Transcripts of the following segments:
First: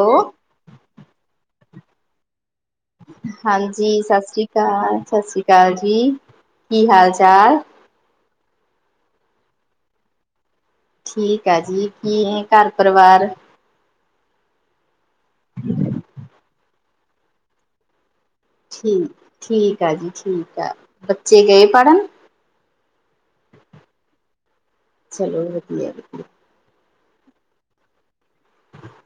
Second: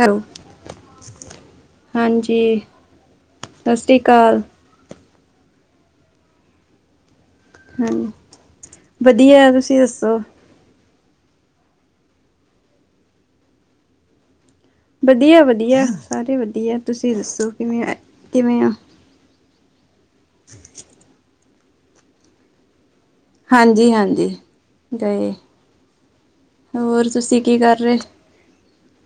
Hello, ਹਾਂਜੀ ਹਾਂਜੀ, ਸਤਿ ਸ੍ਰੀ ਅਕਾਲ -ਸਤਿ ਸ਼੍ਰੀ ਅਕਾਲ ਜੀ, ਕੀ ਹਾਲ- ਚਾਲ ਹਾਂ, ਵਧੀਆ ਤੁਸੀਂ ਦੱਸੋ ਠੀਕ ਆ ਜੀ, ਕੀ ਹੈ ਘਰ ਪਰਿਵਾਰ ਵਧੀਆ -ਵਧੀਆ, ਸਾਰੇ ਵਧੀਆ ਤੁਸੀਂ ਦੱਸੋ ਕਿਵੇਂ, ਕਿਵੇਂ ਆ ਠੀਕ ਆ ਜੀ, ਠੀਕ ਆ, ਬੱਚੇ ਗਏ ਪੜ੍ਹਨ ਹਾਂਜੀ -ਹਾਂਜੀ ਗਏ ਚਲੋ ਵਧੀਆ, ਵਧੀਆ ਹੋਰ ਤੁਸੀਂ ਕੀ ਕਰ ਰਹੇ?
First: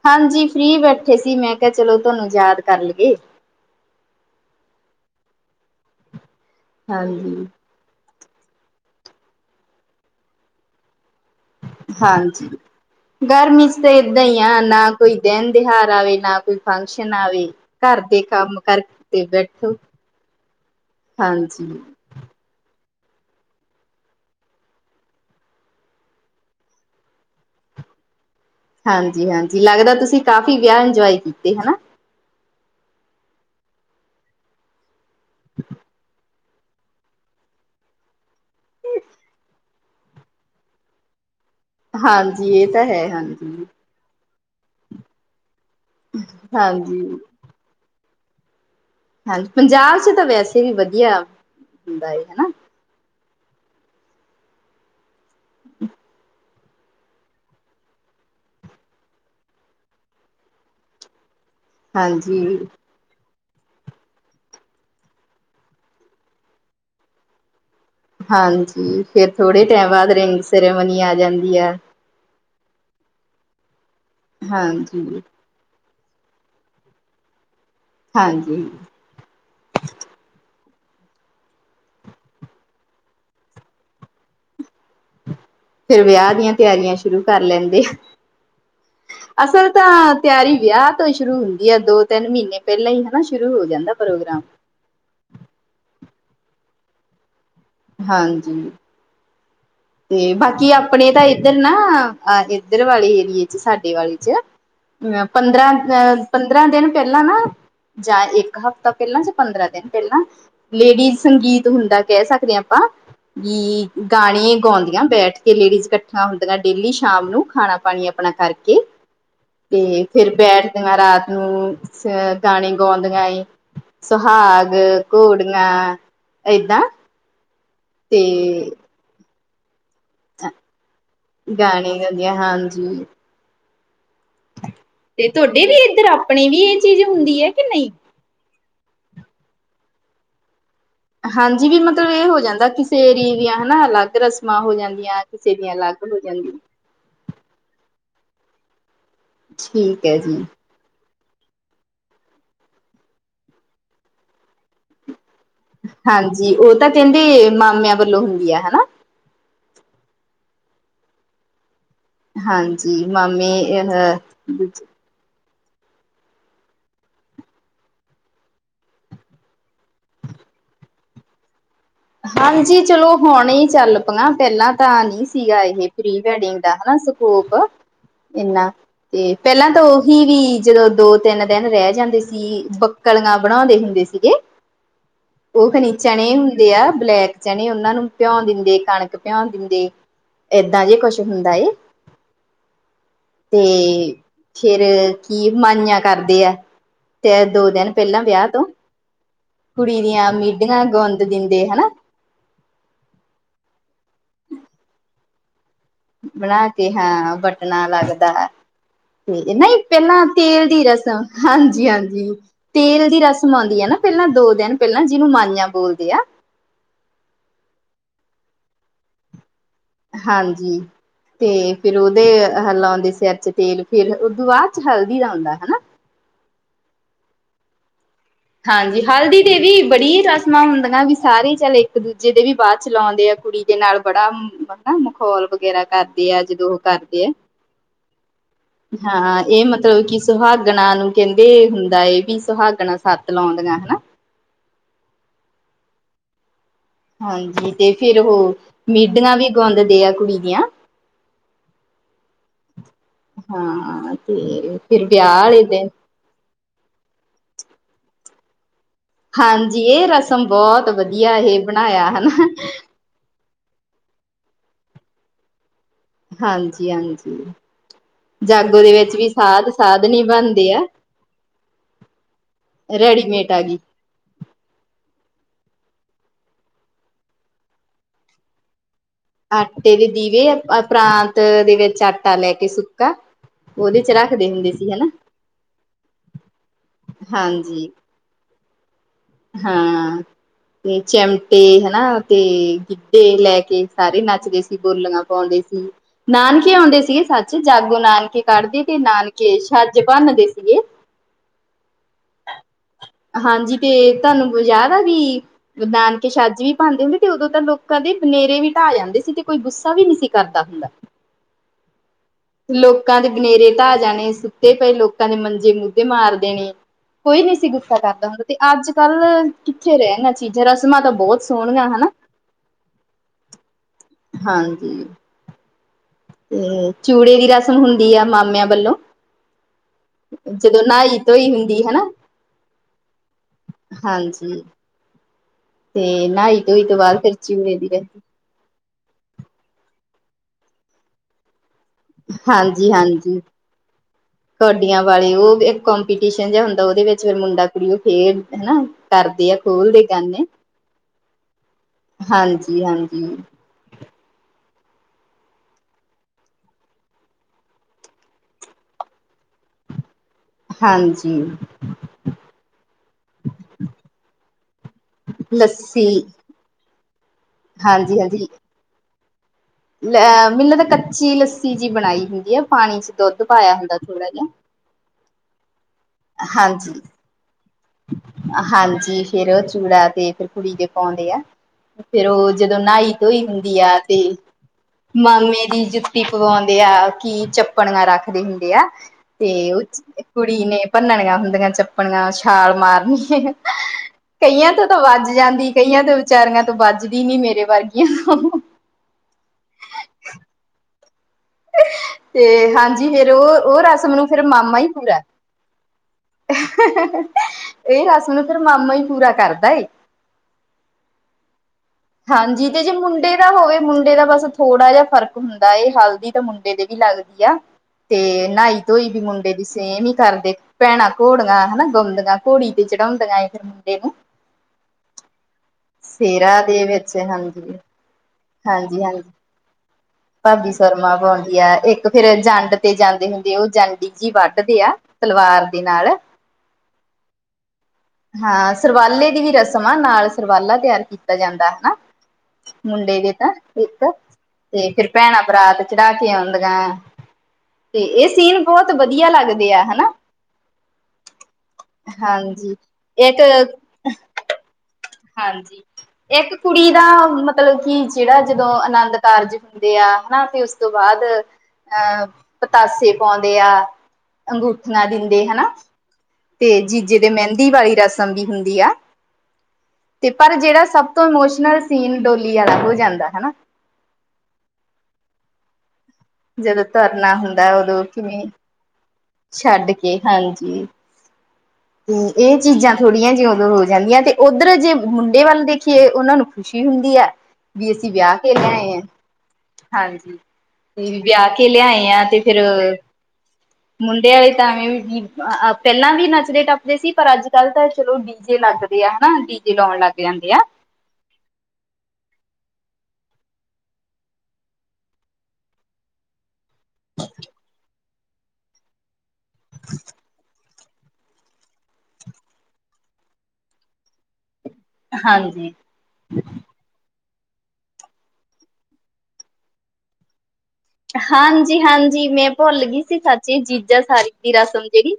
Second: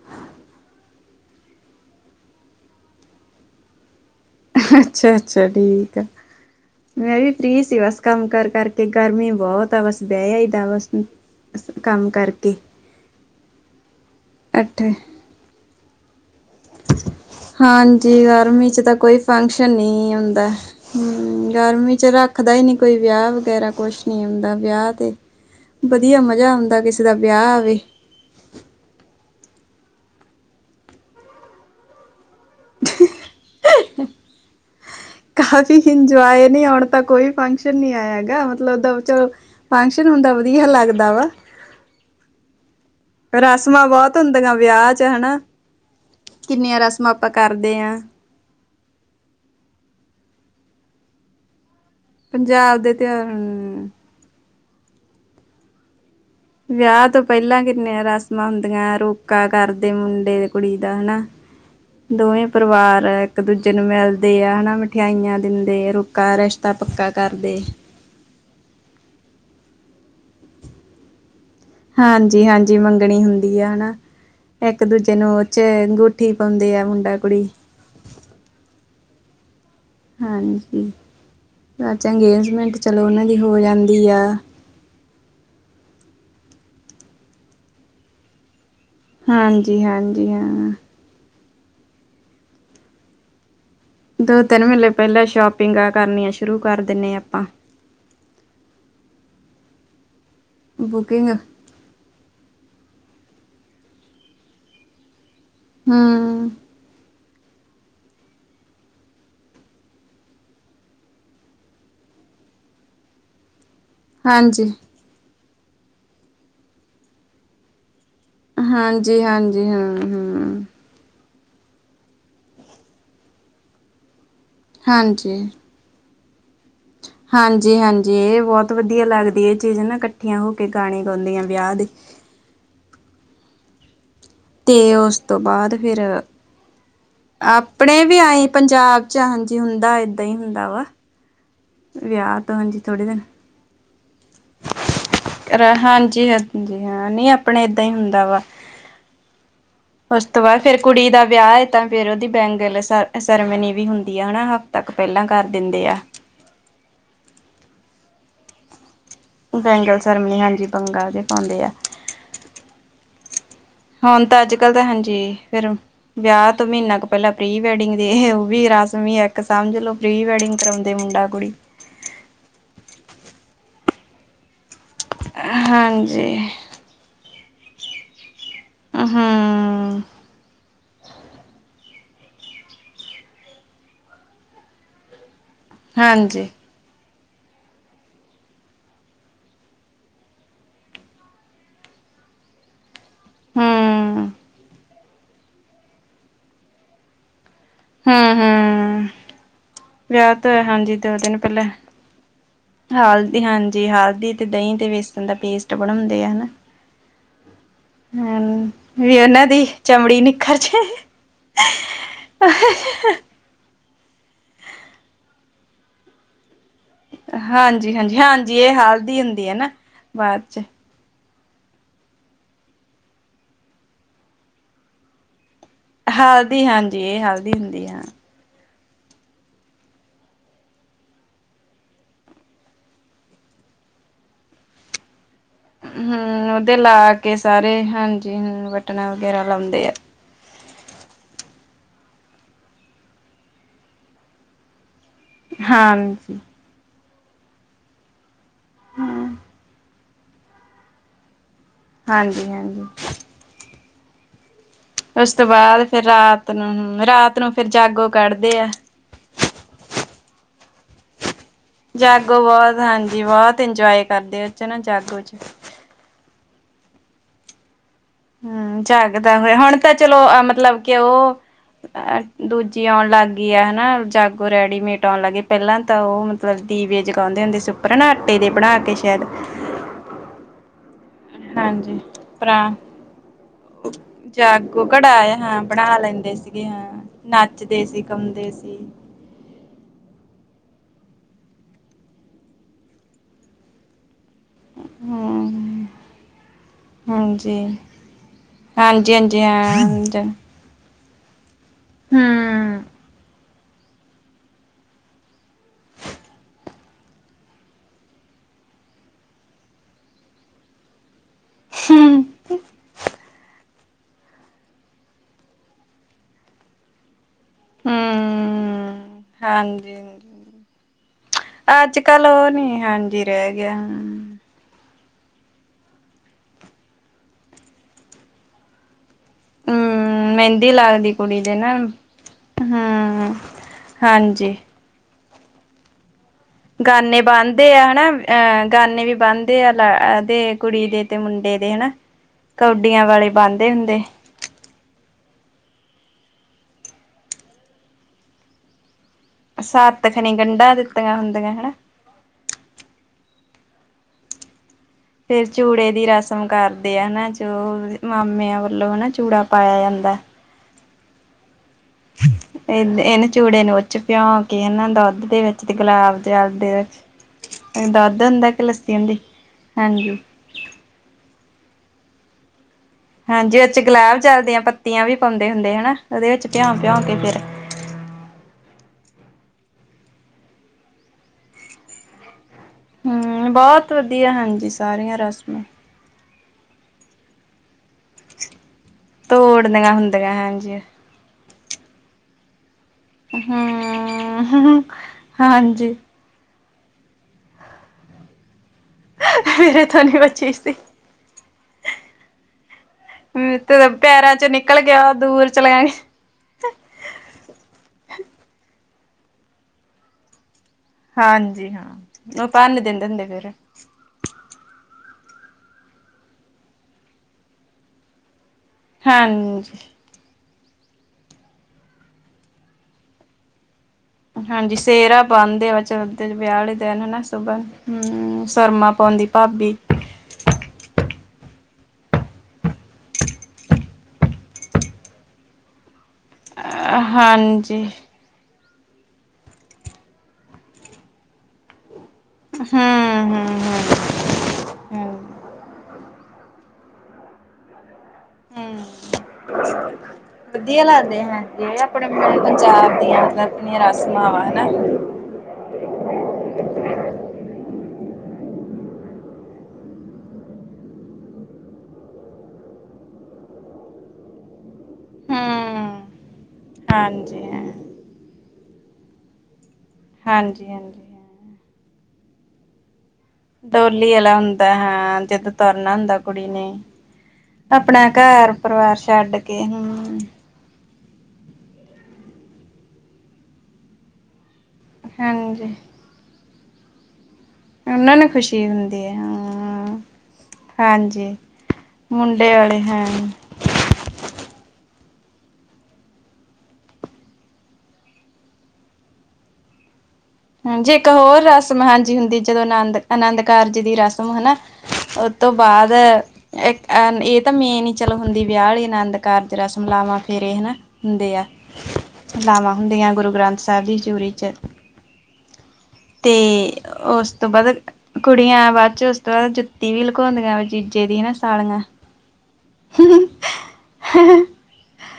ਹਾਂਜੀ, ਫਰੀ ਬੈਠੇ ਸੀ ਮੈਂ ਕਿਹਾ ਚਲੋ ਤੁਹਾਨੂੰ ਯਾਦ ਕਰ ਲਈਏ ਅੱਛਾ-ਅੱਛਾ, ਠੀਕ ਆ ਮੈਂ ਵੀ ਹਾਂਜੀ ਫਰੀ ਸੀ ਬਸ। ਕੰਮ ਕਰ- ਕਰਕੇ ਗਰਮੀ ਬਹੁਤ ਆ ਬਸ ਬਹਿਆ ਹੀਦਾ ਬਸ ਕੰਮ ਹਾਂਜੀ ਕਰਕੇ ਗਰਮੀ ਚ ਤਾਂ ਇਏਦਾਂ ਹੀ ਆ ਨਾ ਅੱਠੇ ਕੋਈ ਦਿਨ ਦਿਉਹਾਰ ਆਵੇ ਨਾ ਕੋਈ ਫੰਕਸ਼ਨ ਆਵੇ ਘਰ ਦੇ ਹਾਂਜੀ ਕੰਮ ਗਰਮੀ ਚ ਤਾਂ ਕਰਕੇ ਕੋਈ ਤੇ ਫੰਕਸ਼ਨ ਬੈਠੋ। ਨਹੀਂ ਹੁੰਦਾ ਹਮ ਹਾਂਜੀ। ਗਰਮੀ ਚ ਰੱਖਦਾ ਹੀ ਨੀ ਕੋਈ ਵਿਆਹ ਵਗੈਰਾ ਕੁਛ ਨੀ ਹੁੰਂਦਾ ਵਿਆਹ ਤੇ ਵਧੀਆ ਮਜ਼ਾ ਆਉਂਦਾ, ਕਿਸੇ ਦਾ ਵਿਆਹ ਆਵੇ। ਹਾਂਜੀ-ਹਾਂਜੀ, ਲੱਗਦਾ ਤੁਸੀਂ ਕਾਫ਼ੀ ਵਿਆਹ ਇੰਜੋਏ ਕੀਤੇ ਹੈਨਾ। ਕਾਫੀ ਇੰਜੋਏ ਨੀ ਉਣ ਤਾਂ ਕੋਈ ਫੰਕਸ਼ਨ ਨਹੀਂ ਆਇਆ ਹੈਗਾ, ਮਤਲਬ ਓਦਾਂ ਚਲੋ ਫੰਕਸ਼ਨ ਹੁੰਦਾ ਵਧੀਆ ਲੱਗਦਾ ਵਾ। ਹਾਂਜੀ ਇਹ ਤਾਂ ਹੈ ਹਾਂਜੀ। ਧੁੰਦਿਆਂ ਵਿਆਹ ਚ ਹੈਨਾ ਕਿੰਨੀਆਂ ਹਾਂਜੀ ਰਸਮਾਂ ਆਪਾਂ ਕਰਦੇ ਹਾਂ। ਹਾਂਜੀ, ਪੰਜਾਬ ਚ ਤਾਂ ਵੈਸੇ ਵੀ ਵਧੀਆ। ਹੁੰਦਾ ਏ ਹਨਾ ਪੰਜਾਬ ਦੇ ਤੇ ਹਾਂ ਹੂੰ। ਵਿਆਹ ਤੋਂ ਪਹਿਲਾਂ ਕਿੰਨੀਆਂ ਰਸਮਾਂ ਹੁੰਦੀਆਂ ਰੋਕਾ ਕਰਦੇ ਮੁੰਡੇ-ਕੁੜੀ ਦਾ ਹੈਨਾ। [inaudible] ਦੋਵੇਂ ਹਾਂਜੀ ਪਰਿਵਾਰ ਇੱਕ ਦੂਜੇ ਨੂੰ ਮਿਲਦੇ ਆ ਹੈਨਾ ਮਠਈਆਂ ਦਿੰਦੇ ਰੋਕਾ ਰਿਸ਼ਤਾ ਪੱਕਾ ਕਰਦੇ। ਹਾਂਜੀ, ਫੇਰ ਥੋੜੇ ਟਾਈਮ ਬਾਅਦ ਰਿੰਗ ਸੈਰੇਮਨੀ ਆ ਜਾਂਦੀ ਆ। ਹਾਂਜੀ-ਹਾਂਜੀ, ਮੰਗਣੀ ਹੁੰਦੀ ਆ ਹੈਨਾ ਇੱਕ ਦੂਜੇ ਹਾਂਜੀ ਨੂੰ ਚੈਨ, ਅੰਗੂਠੀ ਪਾਉਂਦੇ ਆ ਮੁੰਡਾ-ਕੁੜੀ। ਹਾਂਜੀ। ਹਾਂਜੀ। ਫਿਰ ਤਾ ਅੰਗੇਜਮੈਂਟ ਚਲੋ ਉਹਨਾਂ ਦੀ ਹੋ ਜਾਂਦੀ ਆ। ਫੇਰ ਵਿਆਹ ਦੀਆਂ ਤਿਆਰੀਆਂ ਸ਼ੁਰੂ ਕਰ ਲੈਂਦੇ ਆ। ਅਸਲ ਹਾਂਜੀ ਤਾਂ ਹਾਂਜੀ ਤਿਆਰੀ ਹਾਂ ਵਿਆ ਤੋਂ ਸ਼ੁਰੂ ਹੁੰਦੀ ਆ ਦੋ-ਤਿੰਨ ਮਹੀਨੇ ਪਹਿਲਾਂ ਹੀ ਹੈਨਾ ਸ਼ੁਰੂ ਹੋ ਜਾਂਦਾ। ਪ੍ਰੋਗਰਾਮ ਦੋ-ਤਿੰਨ ਮਹੀਨੇ ਪਹਿਲਾਂ ਸ਼ੋਪਿੰਗ ਕਰਨੀਆਂ ਸ਼ੁਰੂ ਕਰ ਦਿੰਦੇ ਹਾਂ ਆਪਾਂ। ਹਾਂਜੀ। ਤੇ ਬਾਕੀ ਆਪਣੇ ਤਾਂ ਬੁਕਿੰਗ ਇੱਧਰ ਨਾ ਇੱਧਰ ਵਾਲੇ ਏਰੀਏ ਚ ਸਾਡੇ ਵਾਲੇ ਚ ਅ ਪੰਦਰਾਂ ਅਹ ਹੂੰ ਪੰਦਰਾਂ ਦਿਨ ਪਹਿਲਾਂ ਨਾ ਜਾਂ ਇੱਕ ਹਫ਼ਤਾ ਪਹਿਲਾਂ ਜਾਂ ਪੰਦਰਾਂ ਦਿਨ ਪਹਿਲਾਂ ਲੇਡੀਜ਼ ਸੰਗੀਤ ਹੁੰਦਾ ਕਹਿ ਸਕਦੇ ਹਾਂ ਆਪਾਂ। ਵੀ ਗਾਣੇ ਹਾਂਜੀ ਗਾਉਂਦੀਆਂ ਬੈਠ ਕੇ ਲੇਡੀਜ਼ ਇਕੱਠਾ ਹੁੰਦੀਆਂ ਡੇਲੀ ਸ਼ਾਮ ਨੂੰ ਖਾਣਾ-ਪਾਣੀ ਆਪਣਾ ਕਰਕੇ ਹਾਂਜੀ ਹਾਂਜੀ ਹਾਂ ਤੇ ਫਿਰ ਹਾਂ ਬੈਠ ਰਾਤ ਨੂੰ ਅ ਗਾਣੇ ਗਾਉਂਦੀਆਂ ਏ ਸੁਹਾਗ ਘੋੜੀਆਂ ਇਦਾਂ ਹਾਂਜੀ-ਹਾਂਜੀ, ਇਹ ਬਹੁਤ ਵਧੀਆ ਲੱਗਦੀ ਇਹ ਚੀਜ਼ ਨਾ ਕ ਕੱਠੀਆਂ ਹੋ ਕੇ ਗਾਣੇ ਗਾਉਂਦੀਆਂ ਵਿਆਹ ਦੇ ਗਾਣੇ ਹਾਂਜੀ। ਉਸ ਤੇ ਤੋਂ ਤੁਹਾਡੇ ਵੀ ਬਾਅਦ ਫਿਰ ਇੱਧਰ ਆਪਣੇ ਵੀ ਚੀਜ਼ ਹੁੰਦੀ ਹੈ ਕਿ ਨਹੀਂ ਆਪਣੇ ਵੀ ਆਂਏ ਪੰਜਾਬ ਚ ਹਾਂਜੀ ਹੁੰਦਾ ਏਦਾਂ ਹੀ ਹੁੰਦਾ ਵਾ ਹਾਂਜੀ ਵੀ ਮਤਲਬ ਇਹ ਹੋ ਵਿਆਹ ਤੋਂ ਜਾਂਦਾ ਹਾਂਜੀ ਕਿਸੇ ਥੋੜੇ ਦਿਨ ਦੀਆਂ ਹਨਾ ਅਲੱਗ ਰਸਮਾਂ ਹੋ ਜਾਂਦੀਆਂ ਕਿਸੇ ਦੀਆਂ ਅਲੱਗ ਹੋ ਹਾਂਜੀ ਜਾਂਦੀਆਂ ਹਾਂਜੀ ਹਾਂ, ਨਈ ਆਪਨੇ ਏਦਾਂ ਈ ਹੁੰਦਾ ਵਾ। ਠੀਕ ਹੈ ਉਸ ਤੋਂ ਜੀ ਬਾਅਦ ਫੇਰ, ਕੁੜੀ ਦਾ ਵਿਆਹ ਹੈ, ਤਾਂ ਫੇਰ ਉਹਦੀ ਬੈਂਗਲ ਸੈਰੇਮਨੀ ਵੀ ਹੁੰਦੀ ਹੈ ਹਣਾ। ਤੱਕ ਪੈਲਾਂ ਕਰ ਦਿੰਦੇ ਆ। ਜੀ ਓ ਤਾਂ ਕੈਂਦੇ ਮਾਮੇਆਂ ਵੱਲੋਂ ਹੁੰਦੀ ਆ ਹਨਾ। ਬੈਂਗਲ ਸਰਰਮਨੀ ਹਾਂਜੀ ਬੰਗਾ ਜੇ ਪਾਉਂਦੇ ਆ। ਹਾਂਜੀ ਮਾਮੇ ਏ ਅਹ ਜੀ ਫੇਰ ਵਿਆਹ ਤੋਂ ਮੀਹਨਾ ਕੁ ਪੈਹਲਾਂ ਪ੍ਰੀ ਵੈਡਿੰਗ ਦੇ ਉਹ ਵੀ ਰਸਮ ਈ ਐ ਇੱਕ ਸਮਝ ਲੋੋ ਪ੍ਰੀ ਵੈਡਿੰਗ ਕਰਾਉਂਦੇ ਮੁੰਡਾ ਕੁੜੀ ਹਾਂਜੀ ਚਲੋ ਹੁਣੇ ਚੱਲ ਪਆਂ ਪਹਿਲਾਂ ਤਾਂ ਨਹੀਂ ਸੀਗਾ ਇਹ ਪ੍ਰੀ ਹਾਂਜੀ ਵੈਡਿੰਗ [unintelligible] ਹਨਾ ਸਕੋਪ ਇੰਨਾ ਤੇ ਪਹਿਲਾਂ ਤਾਂ ਉਹ ਹਮ [unintelligible] ਵੀ ਜਦੋਂ ਦੋ ਤਿੰਨ ਦਿਨ ਰਹਿ ਜਾਂਦੇ ਸੀ ਬੱਕਲਿਆਂ ਬਣਾਉਂਦੇ ਹੁੰਦੇ ਸੀਗੇ ਓ ਖਨੀਚਨੇ ਹਾਂਜੀ ਦੇ ਆ ਬਲੈਕ ਚਣੇ ਉਹਨਾਂ ਨੂੰ ਭਿਉਂ ਦਿੰਦੇ ਕਣਕ ਭਿਉਂ ਦਿੰਦੇ ਏਦਾਂ ਜੇ ਕੁੱਛ ਹੁੰਦਾ ਏ ਤੇ, ਹਮ ਫੇਰ ਕੀ ਮਾਈਆ ਕਰਦੀ ਆ ਤੇ ਦੋ ਦਿਨ ਪਹਿਲਾਂ ਹਮ ਵਿਆਹ ਤੋਂ। ਹਮ ਕੁੜੀ ਦੀਆਂ ਵਿਆਹ ਤਾਂ ਮੀਡੀਆਂ ਹਾਂਜੀ ਦੋ ਗੁੰਦ ਦਿਨ ਦਿੰਦੇ ਪਹਿਲਾਂ। ਹਨਾ ਹਲਦੀ ਹਾਂਜੀ ਹਲਦੀ ਤੇ ਦਈਂ ਤੇ ਵੇਸਨ ਦਾ ਪੇਸਟ ਚ ਬਣਾਉਂਦੇ ਆ ਨਾ ਬਣਾ ਕੇ ਹਾਂ ਬਟਨਾ ਲੱਗਦਾ ਹਮ ਵੀ ਉਹਨਾਂ ਤੇ ਦੀ ਨਹੀਂ ਚਮੜੀ ਪਹਿਲਾਂ ਨਿਖਰ ਤੇਲ ਦੀ ਜੇ। ਰਸਮ ਰਸਮਾ ਹੋਂਦੀਆ ਨਾ ਪਹਿਲਾਂ ਦੋ ਦਿਨ ਪਹਿਲਾਂ ਜਿਹਨੂੰ ਮਾਇਆਂ ਬੋਲਦੇ ਐ ਹਾਂਜੀ ਹਾਂਜੀ ਹਾਂਜੀ ਇਹ ਹਾਲਦੀ ਹੁੰਦੀ ਹੈ ਨਾ ਬਾਅਦ ਚ ਹਾਂਜੀ। ਤੇ ਫੇਰ ਓਦੇ ਆਹ ਲੌਂਦੇ ਸਿਰ ਚ ਤੇਲ ਫੇਰ ਓਦੋਂ ਬਾਦ ਚ ਹਲਦੀ ਦਾ ਔਂਦਾ ਹਨਾ। ਹਲਦੀ ਹਾਂਜੀ ਇਹ ਹਲਦੀ ਹੁੰਦੀ ਆ ਹਾਂਜੀ ਹਲਦੀ ਦੇ ਵੀ ਬੜੀ ਰਸਮਾਂ ਹੁੰਦੀਆਂ ਵੀ ਸਾਰੇ ਚੱਲ ਇੱਕ ਦੂਜੇ ਦੇ ਵੀ ਬਾਅਦ ਚ ਲਾਉਂਦੇ ਆ ਕੁੜੀ ਦੇ ਨਾਲ ਬੜਾ ਬਨਦਾ ਮਖੌਲ ਵਗ ਵਗੈਰਾ ਕਰਦੇ ਆ, ਹਮ ਜਦੋਂ ਉਹਦੇ ਉਹ ਲਾ ਕਰਦੇ ਆ, ਕੇ ਸਾਰੇ ਹਾਂਜੀ ਹ ਬਟਨਾ ਹਾਂ ਵਗੈਰਾ ਇਹ ਲਾਉਂਦੇ ਆ। ਮਤਲਬ ਕਿ ਸੁਹਾਗਨਾ ਨੂੰ ਕੈਂਦੇ ਹੁੰਦਾ ਏ ਵੀ ਸੁਹਾਗਨਾ ਸੱਤ ਲੌਂਦੀਆਂ ਹਨਾ। ਹਾਂਜੀ। ਹਾਂਜੀ ਤੇ ਫਿਰ ਉਹ ਮੀਢੀਆ ਹਾਂ ਵੀ ਗੋਂਦ ਦੇਆ ਕੁੜੀ ਦੀਆਂ ਹਾਂਜੀ-ਹਾਂਜੀ। ਹਾਂ, ਤੇ ਫਿਰ ਉਸ ਵਿਆਹ ਤੋਂ ਵਾਲੇ ਬਾਅਦ ਦਿਨ ਫੇਰ ਰਾਤ ਨੂੰ, ਹ ਰਾਤ ਨੂੰ ਫੇਰ ਜਾਗੋ ਕੱਢਦੇ ਐ। ਹਾਂਜੀ ਇਹ ਰਸਮ ਬਹੁਤ ਵਧੀਆ ਇਹ ਬਣਾਇਆ ਹਨਾ। ਜਾਗੋ ਬਹੁਤ ਹਾਂਜੀ ਬਹੁਤ ਇੰਜੋਏ ਕਰਦੇ ਵਿੱਚ ਨਾ ਜੱਗ ਵਿੱਚ ਹਾਂਜੀ-ਹਾਂਜੀ। ਹੂੰ, ਜਗਦਾ ਹੋਏਆ ਹੁਣ ਤਾਂ ਸਾਧ ਚਲੋ ਨੀ ਬਣਦੇ ਮਤਲਬ ਆ ਕਿ ਓ ਐ ਦੂਜੀ ਔਣ ਲਾਗੀ ਰੈਡੀਮੇਡ ਆ ਐ ਗਈ ਨਾ ਜਾਗੋ? ਰੈਡੀਮੇਟ ਆਉਣ ਲੱ ਗਏ, ਪਹਿਲਾਂ ਤਾਂ, ਉਹ ਮਤਲਬ, ਦੀਵੇ ਜਗਾਉਂਦੇ ਹੁੰਦੇ ਸੀ ਸੁੱਪਰ ਨਾ, ਆਟੇ ਦੇ ਬਣਾ ਕੇ, ਸ਼ਾਇਦ। ਆਟੇ ਦੇ ਦੀਵੇ ਅ ਪ੍ਰਾਤ ਦੇ ਹਾਂਜੀ ਵਿੱਚ ਆਟਾ ਲੈ ਕੇ ਭਰਾ ਸੁੱਕਾ ਉਹਦੇ ਚ ਰੱਖਦੇ ਹੁੰਦੇ ਜਾਗੋ ਸੀ ਹਨਾ ਘੜਾਯਾ ਹਾਂ ਬਣਾ ਲੈਂਦੇ ਸੀਗੇ ਹਾਂ ਨੱਚਦੇ ਹਾਂਜੀ ਸੀ ਕੰਮ ਦੇ ਸੀ ਹਾਂ ਤੇ ਚਿਮਟੇ ਹਨਾ ਤੇ ਗਿੱਧੇ ਲੈ ਕੇ ਸਾਰੇ ਨੱਚਦੇ ਸੀ। ਇਕ ਓ ਲਗਾਣ ਪਾਉਂਣ ਗਈ ਹੂੰ ਸੀ। ਨਾਨਕੇ ਔਂਦੇ ਸੀਗੇ ਸੱਚ ਹਾਂਜੀ ਜਾਗੋ ਨਾਨਕੇ ਕੱਢਦੇ ਤੇ ਹਾਂਜੀ ਹਾਂਜੀ ਨਾਨਕੇ ਛੱਜ ਹਾਂ ਭੰਨਦੇ ਸੀਗੇ। ਹੂੰ। ਹਾਂਜੀ, ਤੇ ਤੁਹਾਨੂੰ ਕੁਝ ਯਾਦ ਆ ਵੀ। ਨਾਨਕੇ ਛੱਜ ਵੀ ਭੰਨਦੇ ਸੀ ਤੇ ਉਦੋਂ ਤਾਂ ਲੋਕਾਂ ਦੇ ਬਨੇਰੇ ਵੀ ਢਾਹ ਜਾਂਦੇ ਸੀ ਤੇ ਕੋਈ ਗੁੱਸਾ ਵੀ ਨਹੀਂ ਸੀ ਕਰਦਾ ਹੁੰਦਾ। ਹੂੰ। ਲੋਕਾਂ ਦੇ ਬਨੇਰੇ ਟਾਹ ਜਾਣੇ। ਸਿੱਧੇ ਪਏ ਲੋਕਾਂ ਦੇ ਮੰਜੇ ਮੁੱਦੇ ਮਾਰ ਦੇਣੇ ਕੋਈ ਨੀ ਗੁੱਸਾ ਹੂੰ ਕਰਦਾ ਹੁੰਦਾ ਤੇ ਅੱਜ-ਕੱਲ ਹਾਂਜੀ ਕਿੱਥੇ ਹਾਂਜੀ ਰਹਿਆਂ ਚੀਜ਼ਾਂ ਰਸਮਾਂ ਤਾਂ ਬਹੁਤ ਸੋਹਣੀਆਂ ਹੈਨਾ ਕੀ ਰਹਿ ਗਿਆ। ਹਾਂਜੀ। ਹੂੰ, ਚੂੜੇ ਦੀ ਰਸਮ, ਹੁੰਦੀ ਆ ਮਾਮਿਆਂ ਵੱਲੋਂ। ਅ ਮਹਿੰਦੀ ਜਦੋਂ ਲਗਦੀ, ਨਹਾਈ ਕੁੜੀ ਧੋਈ ਦੇ ਨਾ। ਹੁੰਦੀ ਹਨਾ ਹਾ, ਹਾਂਜੀ। ਤੇ ਨਾ ਇੱਕ ਗਾਨੇ, ਬੰਦੇ ਆ ਹੈਨਾ। ਅਹ ਗਾਨੇ ਵੀ, ਬੰਨਦੇ ਆ ਲ ਕੁੜੀ ਦੇ, ਤੇ ਮੁੰਡੇ ਦੇ ਹੈਨਾ। ਕੌਡੀਆਂ, ਵਾਲੇ ਬੰਦੇ ਹੁੰਦੇ ਨੇ। ਕੌਡਿਆਂ ਵਾਲੇ, ਉਹ ਇੱਕ ਕੰਮਪੀਟੀਸ਼ਨ, ਜਿਹਾ ਹੁੰਦਾ। ਉਹਦੇ ਵਿੱਚ ਫੇਰ ਮੁੰਡਾ, ਕੁੜੀ ਉਹ ਖੇਡ ਹੈਨਾ। ਕਰਦੇ ਆ, ਖੋਲਦੇ ਸੱਤ ਖਣੀ ਗਾਨੇ, ਗੰਢਾਂ ਦਿੱਤੀਆਂ ਹੁੰਦੀਆਂ ਹਨਾ ਹਾਂਜੀ- ਹਾਂਜੀ। ਫੇਰ ਚੂੜੇ ਦੀ ਰਸਮ, ਕਰਦੇ ਆ। ਹੈਨਾ ਜੋ ਮਾਮਿਆਂ ਵੱਲੋਂ, ਹੈਨਾ ਚੂੜਾ, ਪਾਇਆ ਜਾਂਦਾ। ਹਾਂਜੀ। ਇਹ ਇਹਨ ਚੂੜੇ ਨੂੰ, ਉੱਚ ਭਿਉ ਕੇ ਹੈਨਾ। ਦੁੱਧ ਦੇ, ਵਿੱਚ ਤੇ ਗੁਲਾਬ ਲੱਸੀ ਨਾਲ ਦੇ ਵਿਚ, ਦੁਧ ਹੁੰਦਾ, ਕੀ ਲੱਸੀ ਹੁੰਦੀ। ਹਾਂਜੀ ਅ ਮੈਨੂੰ ਤਾਂ, ਕੱਚੀ ਲੱਸੀ ਜਿ ਬਣਾਈ, ਹੁੰਦੀ ਹੈ ਪਾਣੀ ਚ। ਦੁੱਧ ਹਾਂਜੀ, ਪਾਇਆ ਉਹ ਹੁੰਦਾ ਗੁਲਾਬ ਥੋੜਾ ਜਲ, ਜਿਹਾ। ਤੇ ਪੱਤੀਆਂ ਵੀ ਪਾਉਂਦੇ ਹੁੰਦੇ, ਹੈਨਾ ਉਹਦੇ ਵਿੱਚ, ਭਿਉ- ਭਿਉ ਕੇ ਫੇਰ ਹਾਂਜੀ, ਫੇਰ ੳਹ ਚੂੜਾ, ਤੇ ਫੇਰ ਕੁੜੀ ਦੇ ਪਾਉਂਦੇ ਆ। ਫੇਰ ਉਹ ਜਦੋਂ, ਨਹਾਈ- ਧੋਈ ਹਮ ਹੁੰਦੀ ਬਹੁਤ ਆ। ਤੇ ਵਧੀਆ ਹਾਂਜੀ ਸਾਰੀਆਂ ਰਸਮਾਂ ਮਾਮੇ ਦੀ ਜੁ ਚੀ, ਪਵਾਉਂਦੇ ਆ। ਕੀ ਚੱਪਣਨਾ, ਰੱਖਦੇ ਹੁੰਦੇ ਆ। ਤੇ ਤੋੜਨੀਆਂ ਹੁੰਦੀਆਂ ਕੁੜੀ ਨੇ, ਹਾਂਜੀ ਭੰਨਣਿਆ, ਹੁੰਦੀਆਂ ਚੱਪਣਿਆ ਛਾਲ ਮਾਰਨੀ, ਏ ਕਈਆਂ ਹਮ ਤੋ ਤਾਂ, ਵੱਜ ਜਾਂਦੀ ਹਾਂਜੀ ਕਈਆਂ ਤੇ ਵਿਚਾਰੀਆਂ ਤੋਂ, ਵੱਜਦੀ ਨੀ, ਮੇਰੇ ਵਰਗੀਆਂ ਤੋ ਮੇਰਥੋਂ ਨੀ, ਬਚੀ ਸੀ। ਤੇ ਹਾਂਜੀ, ਫੇਰ ਉਹ, ਉਹ ਤੇ ਰਸਮ ਨੂੰ, ਪੈਰਾਂ ਫੇਰ ਚੋਂ ਮਾਮਾ ਨਿਕਲ ਹੀ ਗਿਆ ਪੂਰਾ ਦੂਰ ਚਲੇ ਗਏ ਇਹ ਰਸਮ ਫੇਰ, ਮਾਮਾ ਹੀ ਪੂਰਾ ਕਰਦਾ ਏ। ਹਾਂਜੀ ਹਾਂ ਉਹ ਹਾਂਜੀ। ਭੰਨ ਤੇ ਜੇ ਦਿੰਦੇ ਹੁੰਦੇ ਮੁੰਡੇ ਦਾ, ਫਿਰ ਹੋਵੇ ਮੁੰਡੇ ਦਾ ਬਸ ਥੋੜਾ ਜਿਹਾ, ਫ਼ਰਕ ਹੁੰਦਾ ਏ। ਹਲਦੀ ਤੇ, ਮੁੰਡੇ ਦੇ ਵੀ, ਲੱਗਦੀ ਆ। ਤੇ ਨਹਾਈ ਧੋਈ ਵੀ, ਮੁੰਡੇ ਦੀ ਹਾਂਜੀ ਸੇਮ ਹੀ ਕਰਦੇ। ਭੈਣਾਂ ਘੋੜਿਆ, ਹੈਨਾ ਗਾੳਦਿਆ, ਘੋੜੀ ਤੇ ਚੜਾਉਂਦਆਂ। ਫੇਰ ਮੁੰਡੇ ਨੂੰ ਹਾਂਜੀ, ਸਿਹਰਾ ਬੰਨ ਦੇ, ਵਿਚੋਂਲਦੇ ਵਿਆਹੇ ਸਿਹਰਾ ਵਾਲੇ ਦੇ ਦਿਨ ਵਿੱਚ ਨਾ ਸਬ, ਹਾਂਜੀ, ਹੂੰ। ਸੁਰਮਾ, ਹਾਂਜੀ, ਪਾਉਂਦੀ ਹਾਂਜੀ। ਭਾਬੀ। ਭਾਬੀ ਸੁਰਮਾ, ਪਾਉਂਦੀ ਆ। ਇੱਕ ਫੇਰ ਜੰਡ ਤੇ, ਜਾਂਦੇ ਹੁੰਦੇ, ਉਹ ਜੰਡੀ ਜੀ, ਵੱਢਦੇ ਆ। ਤਲਵਾਰ, ਦੇ ਨਾਲ। ਅ ਹਾਂਜੀ। ਹਾਂ, ਸਰਵਾਲੇ ਦੀ ਵੀ, ਰਸਮ ਆ। ਨਾਲ ਸਰਵਾਲਾ, ਤਿਆਰ ਕੀਤਾ ਜਾਂਦਾ, ਹੈਨਾ। ਮੁੰਡੇ ਦੇ, ਹੂੰ-ਹੂੰ-ਹੂੰ-ਹੂੰ-ਹੂੰ ਤਾਂ ਇੱਕ ਤੇ ਫੇਰ ਭੈਣਾਂ, ਬਰਾਤ ਚੜਾ ਕੇ, ਆਉਂਦਆਂ ਤੇ ਇਸ ਸੀਨ, ਬਹੁਤ ਵਧੀਆ ਲੱਗਦੇ ਆ ਹੈਨਾ। ਵਧੀਆ ਲੱਗਦੇ ਹੈ। ਜੇ ਆਪਣੇ- ਆਪਣੇ ਹਾਂਜੀ ਪੰਜਾਬ ਦੀਆਂ, ਮਤਲਬ ਇੱਕ ਆਪਣੀਆਂ ਰਸਮਾਂ ਵਾਂ, ਹਨਾ। ਹਾਂਜੀ, ਇੱਕ ਕੁੜੀ ਦਾ, ਮਤਲਬ ਕਿ ਜਿਹੜਾ ਜਦੋਂ, ਆਨੰਦ ਕਾਰਜ ਹੁਨਦੇ ਆ। ਹਨਾ, ਤੇ ਉਸ ਤੋਂ ਬਾਅਦ, ਅਹ ਪਤਾਸੇ ਪਾਉਂਦੇ ਆ। ਅੰਗੂਠਿਆਂ ਦਿੰਦੇ। ਹੈਨਾ, ਤੇ ਜੀਜੇ ਦੇ ਹਾਂਜੀ ਹਾਂ ਮਹਿੰਦੀ, ਵਾਲੀ ਰਸਮ ਵੀ ਹੁੰਦੀ ਆ। ਤੇ ਪਰ ਜਿਹੜਾ, ਹਾਂਜੀ-ਹਾਂਜੀ। ਸਭ ਤੋਂ ਇਮੋਸ਼ਨਲ ਸੀਨ, ਡੋਲੀ ਆਲਾ ਹੋ ਜਾਂਦਾ ਹਨਾ। ਡੋਲੀ ਆਲਾ, ਹੁੰਦਾ। ਹਾਂ, ਜਦੋਂ ਤਰਨਾ ਹੁੰਦਾ ਕੁੜੀ ਨੇ, ਜਦੋਂ ਧਰਨਾ ਹੁੰਦਾ ਉਦੋਂ ਆਪਣਾ ਕਿਵੇਂ ਘਰ, ਪਰਿਵਾਰ ਛੱਡ ਕੇ ਛੱਡ ਕੇ ਹੂੰ ਹਾਂਜੀ, ਤੇ ਇਹ ਚੀਜ਼ਾਂ, ਥੋੜੀਆਂ ਜੀਆ ਉਦੋਂ, ਹੋ ਜਾਂਦੀਆਂ ਤੇ ਉੱਧਰ ਜੇ, ਮੁੰਡੇ ਵੱਲ ਹਾਂਜੀ। ਦੇਖੀਏ, ਉਹਨਾਂ ਨੂੰ ਖੁਸ਼ੀ ਹੁੰਦੀ ਐ। ਵੀ ਅਸੀਂ, ਉਹਨਾਂ ਨੂੰ ਵਿਆਹ ਕੇ ਖੁਸ਼ੀ ਲੈ ਆਏ ਆ। ਹੁੰਦੀ ਹੈ ਹਾਂ ਹਾਂਜੀ, ਤੇ ਹਾਂਜੀ। ਵਿਆਹ ਕੇ, ਲਿਆਏ ਆ। ਤੇ ਮੁੰਡੇ ਫੇਰ ਵਾਲੇ ਹਾਂ। ਮੁੰਡੇ ਵਾਲੇ ਤਾਂ, ਐਵੇਂ ਵੀ ਪਹਿਲਾਂ ਵੀ, ਨੱਚਦੇ- ਟੱਪਦੇ ਸੀ, ਪਰ ਅੱਜ ਕੱਲ ਤਾਂ ਚਲੋਂ ਡੀ ਜੇ ਲੱਗਦੇ ਆ, ਹੈਨਾ ਡੀਜੇ ਲਾਉਣ ਲੱਗ ਜਾਂਦੇ ਆ। ਹਾਜੀ, ਇੱਕ ਹੋਰ ਰਸਮ ਹਾਂਜੀ, ਹੁੰਦੀ, ਜਦੋਂ ਆਨੰਦ- ਅਨੰਦ ਕਾਰ ਜੀ ਦੀ ਰਸਮ ਹੈਨਾ। ਉਹ ਤੋਂ ਬਾਅਦ ਇੱਕ ਅ ਇਹ ਤਾਂ ਮੇਨ ਹੀ ਚਲੋਂ ਹੁੰਦੀ ਵਿਆਹ ਵਾਲੇ ਆਨੰਦ ਕਾਰਜ ਰਸਮ ਲਾਵਾਂ ਫੇਰੇ ਹੈਨਾ। ਹੁੰਦੇ ਆ, ਲਾਵਾਂ ਹੁੰਦੀਆਂ ਗੁਰੂ ਗ੍ਰੰਥ ਸਾਹਿਬ ਦੀ ਹਜ਼ੂਰੀ 'ਚ। ਹਾਂਜੀ। ਤੇ ਉਸ ਤੋਂ ਬਾਅਦ ਕੁੜੀਆਂ ਬਾਅਦ ਚ, ਉਸ ਤੋਂ ਬਾਅਦ ਜੁੱਤੀ ਵੀ ਲੁਕਾਉਂ ਦੀਆਂ ਵੇ, ਜੀ ਹਾਂਜੀ-ਹਾਂਜੀ, ਮੈਂ ਭੁੱਲ ਗਈ ਸੀ, ਸੱਚੀ ਜੀਜਾ-ਸਾਲੀ ਦੀ ਰਸਮ ਜਿਹੜੀ,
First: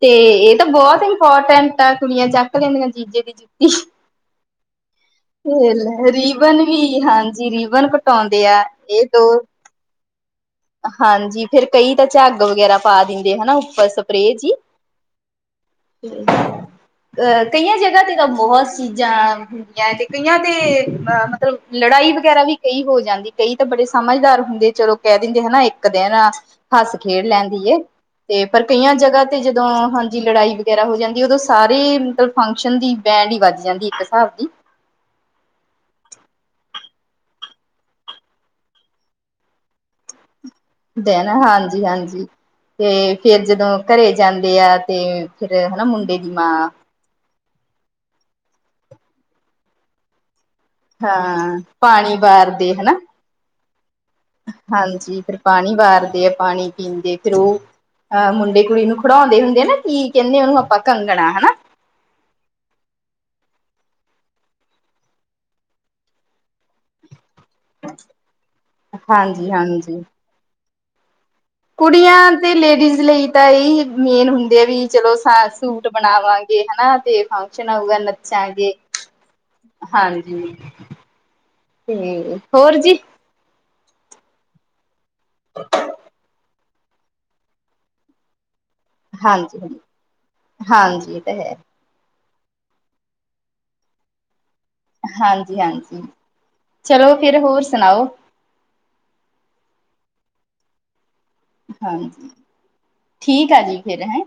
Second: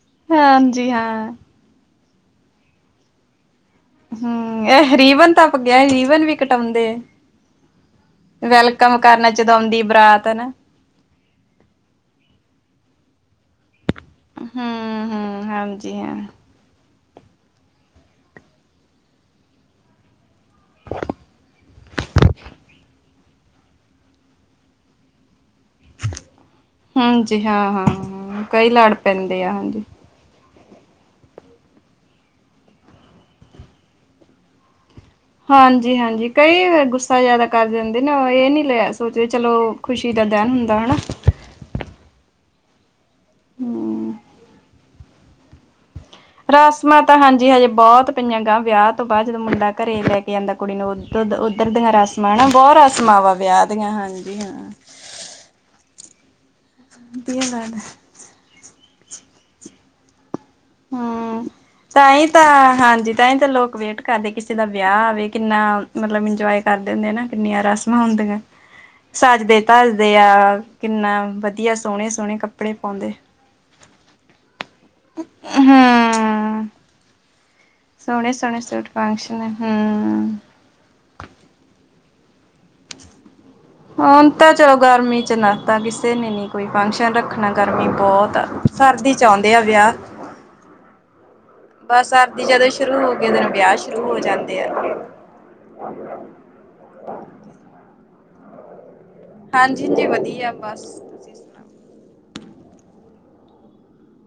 ਤੇ ਇਹ ਤਾਂ ਹਾਂਜੀ ਬਹੁਤ ਹਾਂ ਇੰਪੋਰਟੈਂਟ ਛੱਟ ਆ, ਕੁੜੀਆਂ ਚੱਕ ਲੈਂਦੀਆਂ ਜੀਜੇ ਦੀ ਜੁੱਤੀ। ਹੂੰ, ਇਹ ਰੀਵਨ ਤਾ ਕਿਹਾ ਨੀ, ਰੀਵਨ ਵੀ ਰੀਬਨ ਕਟਾਉਂਦੇ ਐ। ਵੀ ਹਾਂਜੀ ਰੀਬਨ ਕਟਾਉਂਦੇ ਆ ਵੈਲਕਮ ਇਹ ਦੋ ਕਰਨਾ ਜਦੋਂ ਆਉਂਦੀ ਬਰਾਤ ਨਾ। ਹਾਂਜੀ, ਫੇਰ ਕਈ ਤਾਂ ਝੱਗ ਵਗੈਰਾ ਪਾ ਦਿੰਦੇ ਹੈਨਾ, ਉੱਪਰ ਸਪ ਸਪਰੈ ਹਮ ਜੀ। ਹਮ ਹਾਂਜੀ ਹਾਂ ਅਹ ਕਈਆਂ ਜਗ੍ਹਾ ਤੇ ਤਾਂ ਬਹੁਤ ਚੀਜ਼ਾਂ ਤੇ ਕਈਆਂ ਤੇ ਅ ਮਤਲਬ ਲੜਾਈ ਵਗੈਰਾ ਵੀ ਕਈ ਹੋ ਜਾਂਦੀ ਕਈ ਤਾਂ ਬੜੇ ਸਮਝਦਾਰ ਹੁੰਦੇ ਚਲੋ, ਕਹਿ ਦਿੰਦੇ ਹੈਨਾ ਇੱਕ ਦੇਨ ਆ। ਹੱਸ-ਖੇਡ ਹਾਂਜੀ ਹਾਂ, ਲੈਂਦੀ ਹਾਂ, ਹਾਂ ਤੇ ਪਰ ਕਈ ਲੜ ਕਈਆਂ ਜਗ੍ਹਾ ਤੇ ਪੈਂਦੇ ਆ ਜਦੋਂ ਹਾਂਜੀ। ਹੁਣ ਜੇ ਲੜਾਈ ਵਗੈਰਾ ਹੋ ਜਾਂਦੀ, ਉਦੋਂ ਸਾਰੇ ਮਤਲਬ ਫੰਕਸ਼ਨ ਦੀ ਬੈਂਡ ਹੀ ਵੱਜ ਜਾਂਦੀ ਇੱਕ ਹਿਸਾਬ ਦੀ। ਹਾਂਜੀ-ਹਾਂਜੀ, ਕਈ ਗੁੱਸਾ ਜ਼ਿਆਦਾ ਕਰ ਜਾਂਦੇ ਨਾ, ਇਹ ਨੀ ਲਿਆ ਸੋਚਦੇ ਚਲੋਂ ਖੁਸ਼ੀ ਦਾ ਦਿਨ ਹੁੰਦਾ ਹੋਣਾ। ਹਾਂਜੀ-ਹਾਂਜੀ, ਤੇ ਫੇਰ ਜਦੋਂ ਘਰੇ ਹੂੰ। ਜਾਂਦੇ ਆ ਤੇ ਫਿਰ ਹੈਨਾ ਮੁੰਡੇ ਦੀ ਮਾਂ ਰਸਮਾਂ ਤਾਂ ਹਾਂਜੀ, ਹਜੇ ਬਹੁਤ ਪਈਆਂ ਗਾਂ ਵਿਆਹ ਤੋਂ ਬਾਅਦ, ਜਦੋਂ ਮੁੰਡਾ ਘਰੇ ਲੈ ਕੇ ਜਾਂਦਾ ਕੁੜੀ ਨੂੰ ਹਾਂ ਦੁੱਧ-ਉਦਰ ਦੀਆਂ ਪਾਣੀ ਰਸਮਾਂ ਹੈਨਾ, ਵਾਰਦੇ ਬਹੁਤ ਹਨਾ ਰਸਮਾਂ ਵਾਂ ਵਿਆਹ ਦੀਆਂ ਹਾਂਜੀ-ਹਾਂ। ਹਾਂਜੀ ਫਿਰ ਪਾਣੀ ਵਾਰਦੇ ਆ, ਪਾਣੀ ਪੀਂਦੇ, ਫਿਰ ਉਹ ਗੱਲ ਐ ਅਹ ਮੁੰਡੇ ਕੁੜੀ ਨੂੰ ਖੜਾਉਂਦੇ ਹੁੰਦੇ ਨਾ, ਕੀ ਕਹਿੰਦੇ ਉਹਨੂੰ ਆਪਾਂ ਕੰਗਣਾ ਹੈਨਾ। ਤਾਂ ਹੀ ਤਾਂ ਹਾਂਜੀ ਤਾਂ ਹੀ ਤਾਂ ਲੋਕ ਵੇਟ ਕਰਦੇ, ਕਿਸੇ ਦਾ ਵਿਆਹ ਆਵੇ ਕਿੰਨਾ ਮਤਲਬ ਇੰਜੋਏ ਕਰਦੇ ਹੁੰਦੇ ਨਾ। ਕਿੰਨੀਆਂ ਰਸਮਾਂ ਹੁੰਦੀਆਂ ਹਾਂਜੀ ਹਾਂਜੀ ਸੱਜਦੇ-ਤਜਦੇ ਆ, ਕਿੰਨਾ ਵਧ ਕੁੜੀਆਂ ਤੇ ਲੇਡੀਜ਼ ਲਈ ਤਾਂ, ਇਹ ਈ ਮੇਨ ਹੁੰਦੇ ਆ ਵੀ ਚਲੋਂ ਸਾ- ਸੂਟ ਬਣ ਬਣਾਵਾਂਗੇ ਹਮ ਹੈਨਾ ਦੇਖਾਂਗੇ ਸ਼ਨ ਆਊਗਾ ਸੋਹਣੇ ਸੋਹਣੇ ਨੱਚਾਂਗੇ, ਸੂਟ ਫੰਕਸ਼ਨ ਹਮ ਹਾਂਜੀ। ਤੇ, ਹੋਰ ਜੀ? ਹੁਣ ਤਾਂ ਚਲੋਂ ਗਰਮੀ ਚ ਨਾ ਤਾ, ਕਿਸੇ ਨੇ ਨੀ ਕੋਈ ਫੰਕਸ਼ਨ ਰੱਖਣਾ ਗਰਮੀ ਬਹੁਤ ਆ। ਸਰਦੀ ਚ ਆਉਂਦੇ ਹਾਂਜੀ ਆ ਹਾਂਜੀ ਵਿਆਹ। ਹਾਂਜੀ ਇਹ ਤਾਂ ਹੈ ਬਸ ਸਰਦੀ ਜਦੋਂ ਸ਼ੁਰੂ ਹੋਗੀ, ਉਦੋਂ ਦਿਨ ਵਿਆਹ ਸ਼ੁਰੂ ਹੋ ਜਾਂਦੇ ਆ। ਹਾਂਜੀ-ਹਾਂਜੀ, ਚਲੋਂ ਫਿਰ ਹੋਰ ਸੁਣਾਓ? ਹਾਂਜੀ-ਹਾਂਜੀ, ਵਧੀਆ ਬਸ। ਤੁਸੀਂ ਸੁਣਾਓ ਹਾਂਜੀ, ਠੀਕ ਆ ਜੀ ਫਿਰ ਹੈ।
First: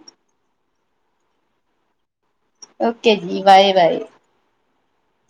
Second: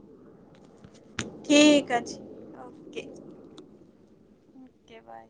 ਠੀਕ ਆ ਜੀ। ਓਕੇ ਜੀ, ਬਾਏ ਬਾਏ। Okay, bye.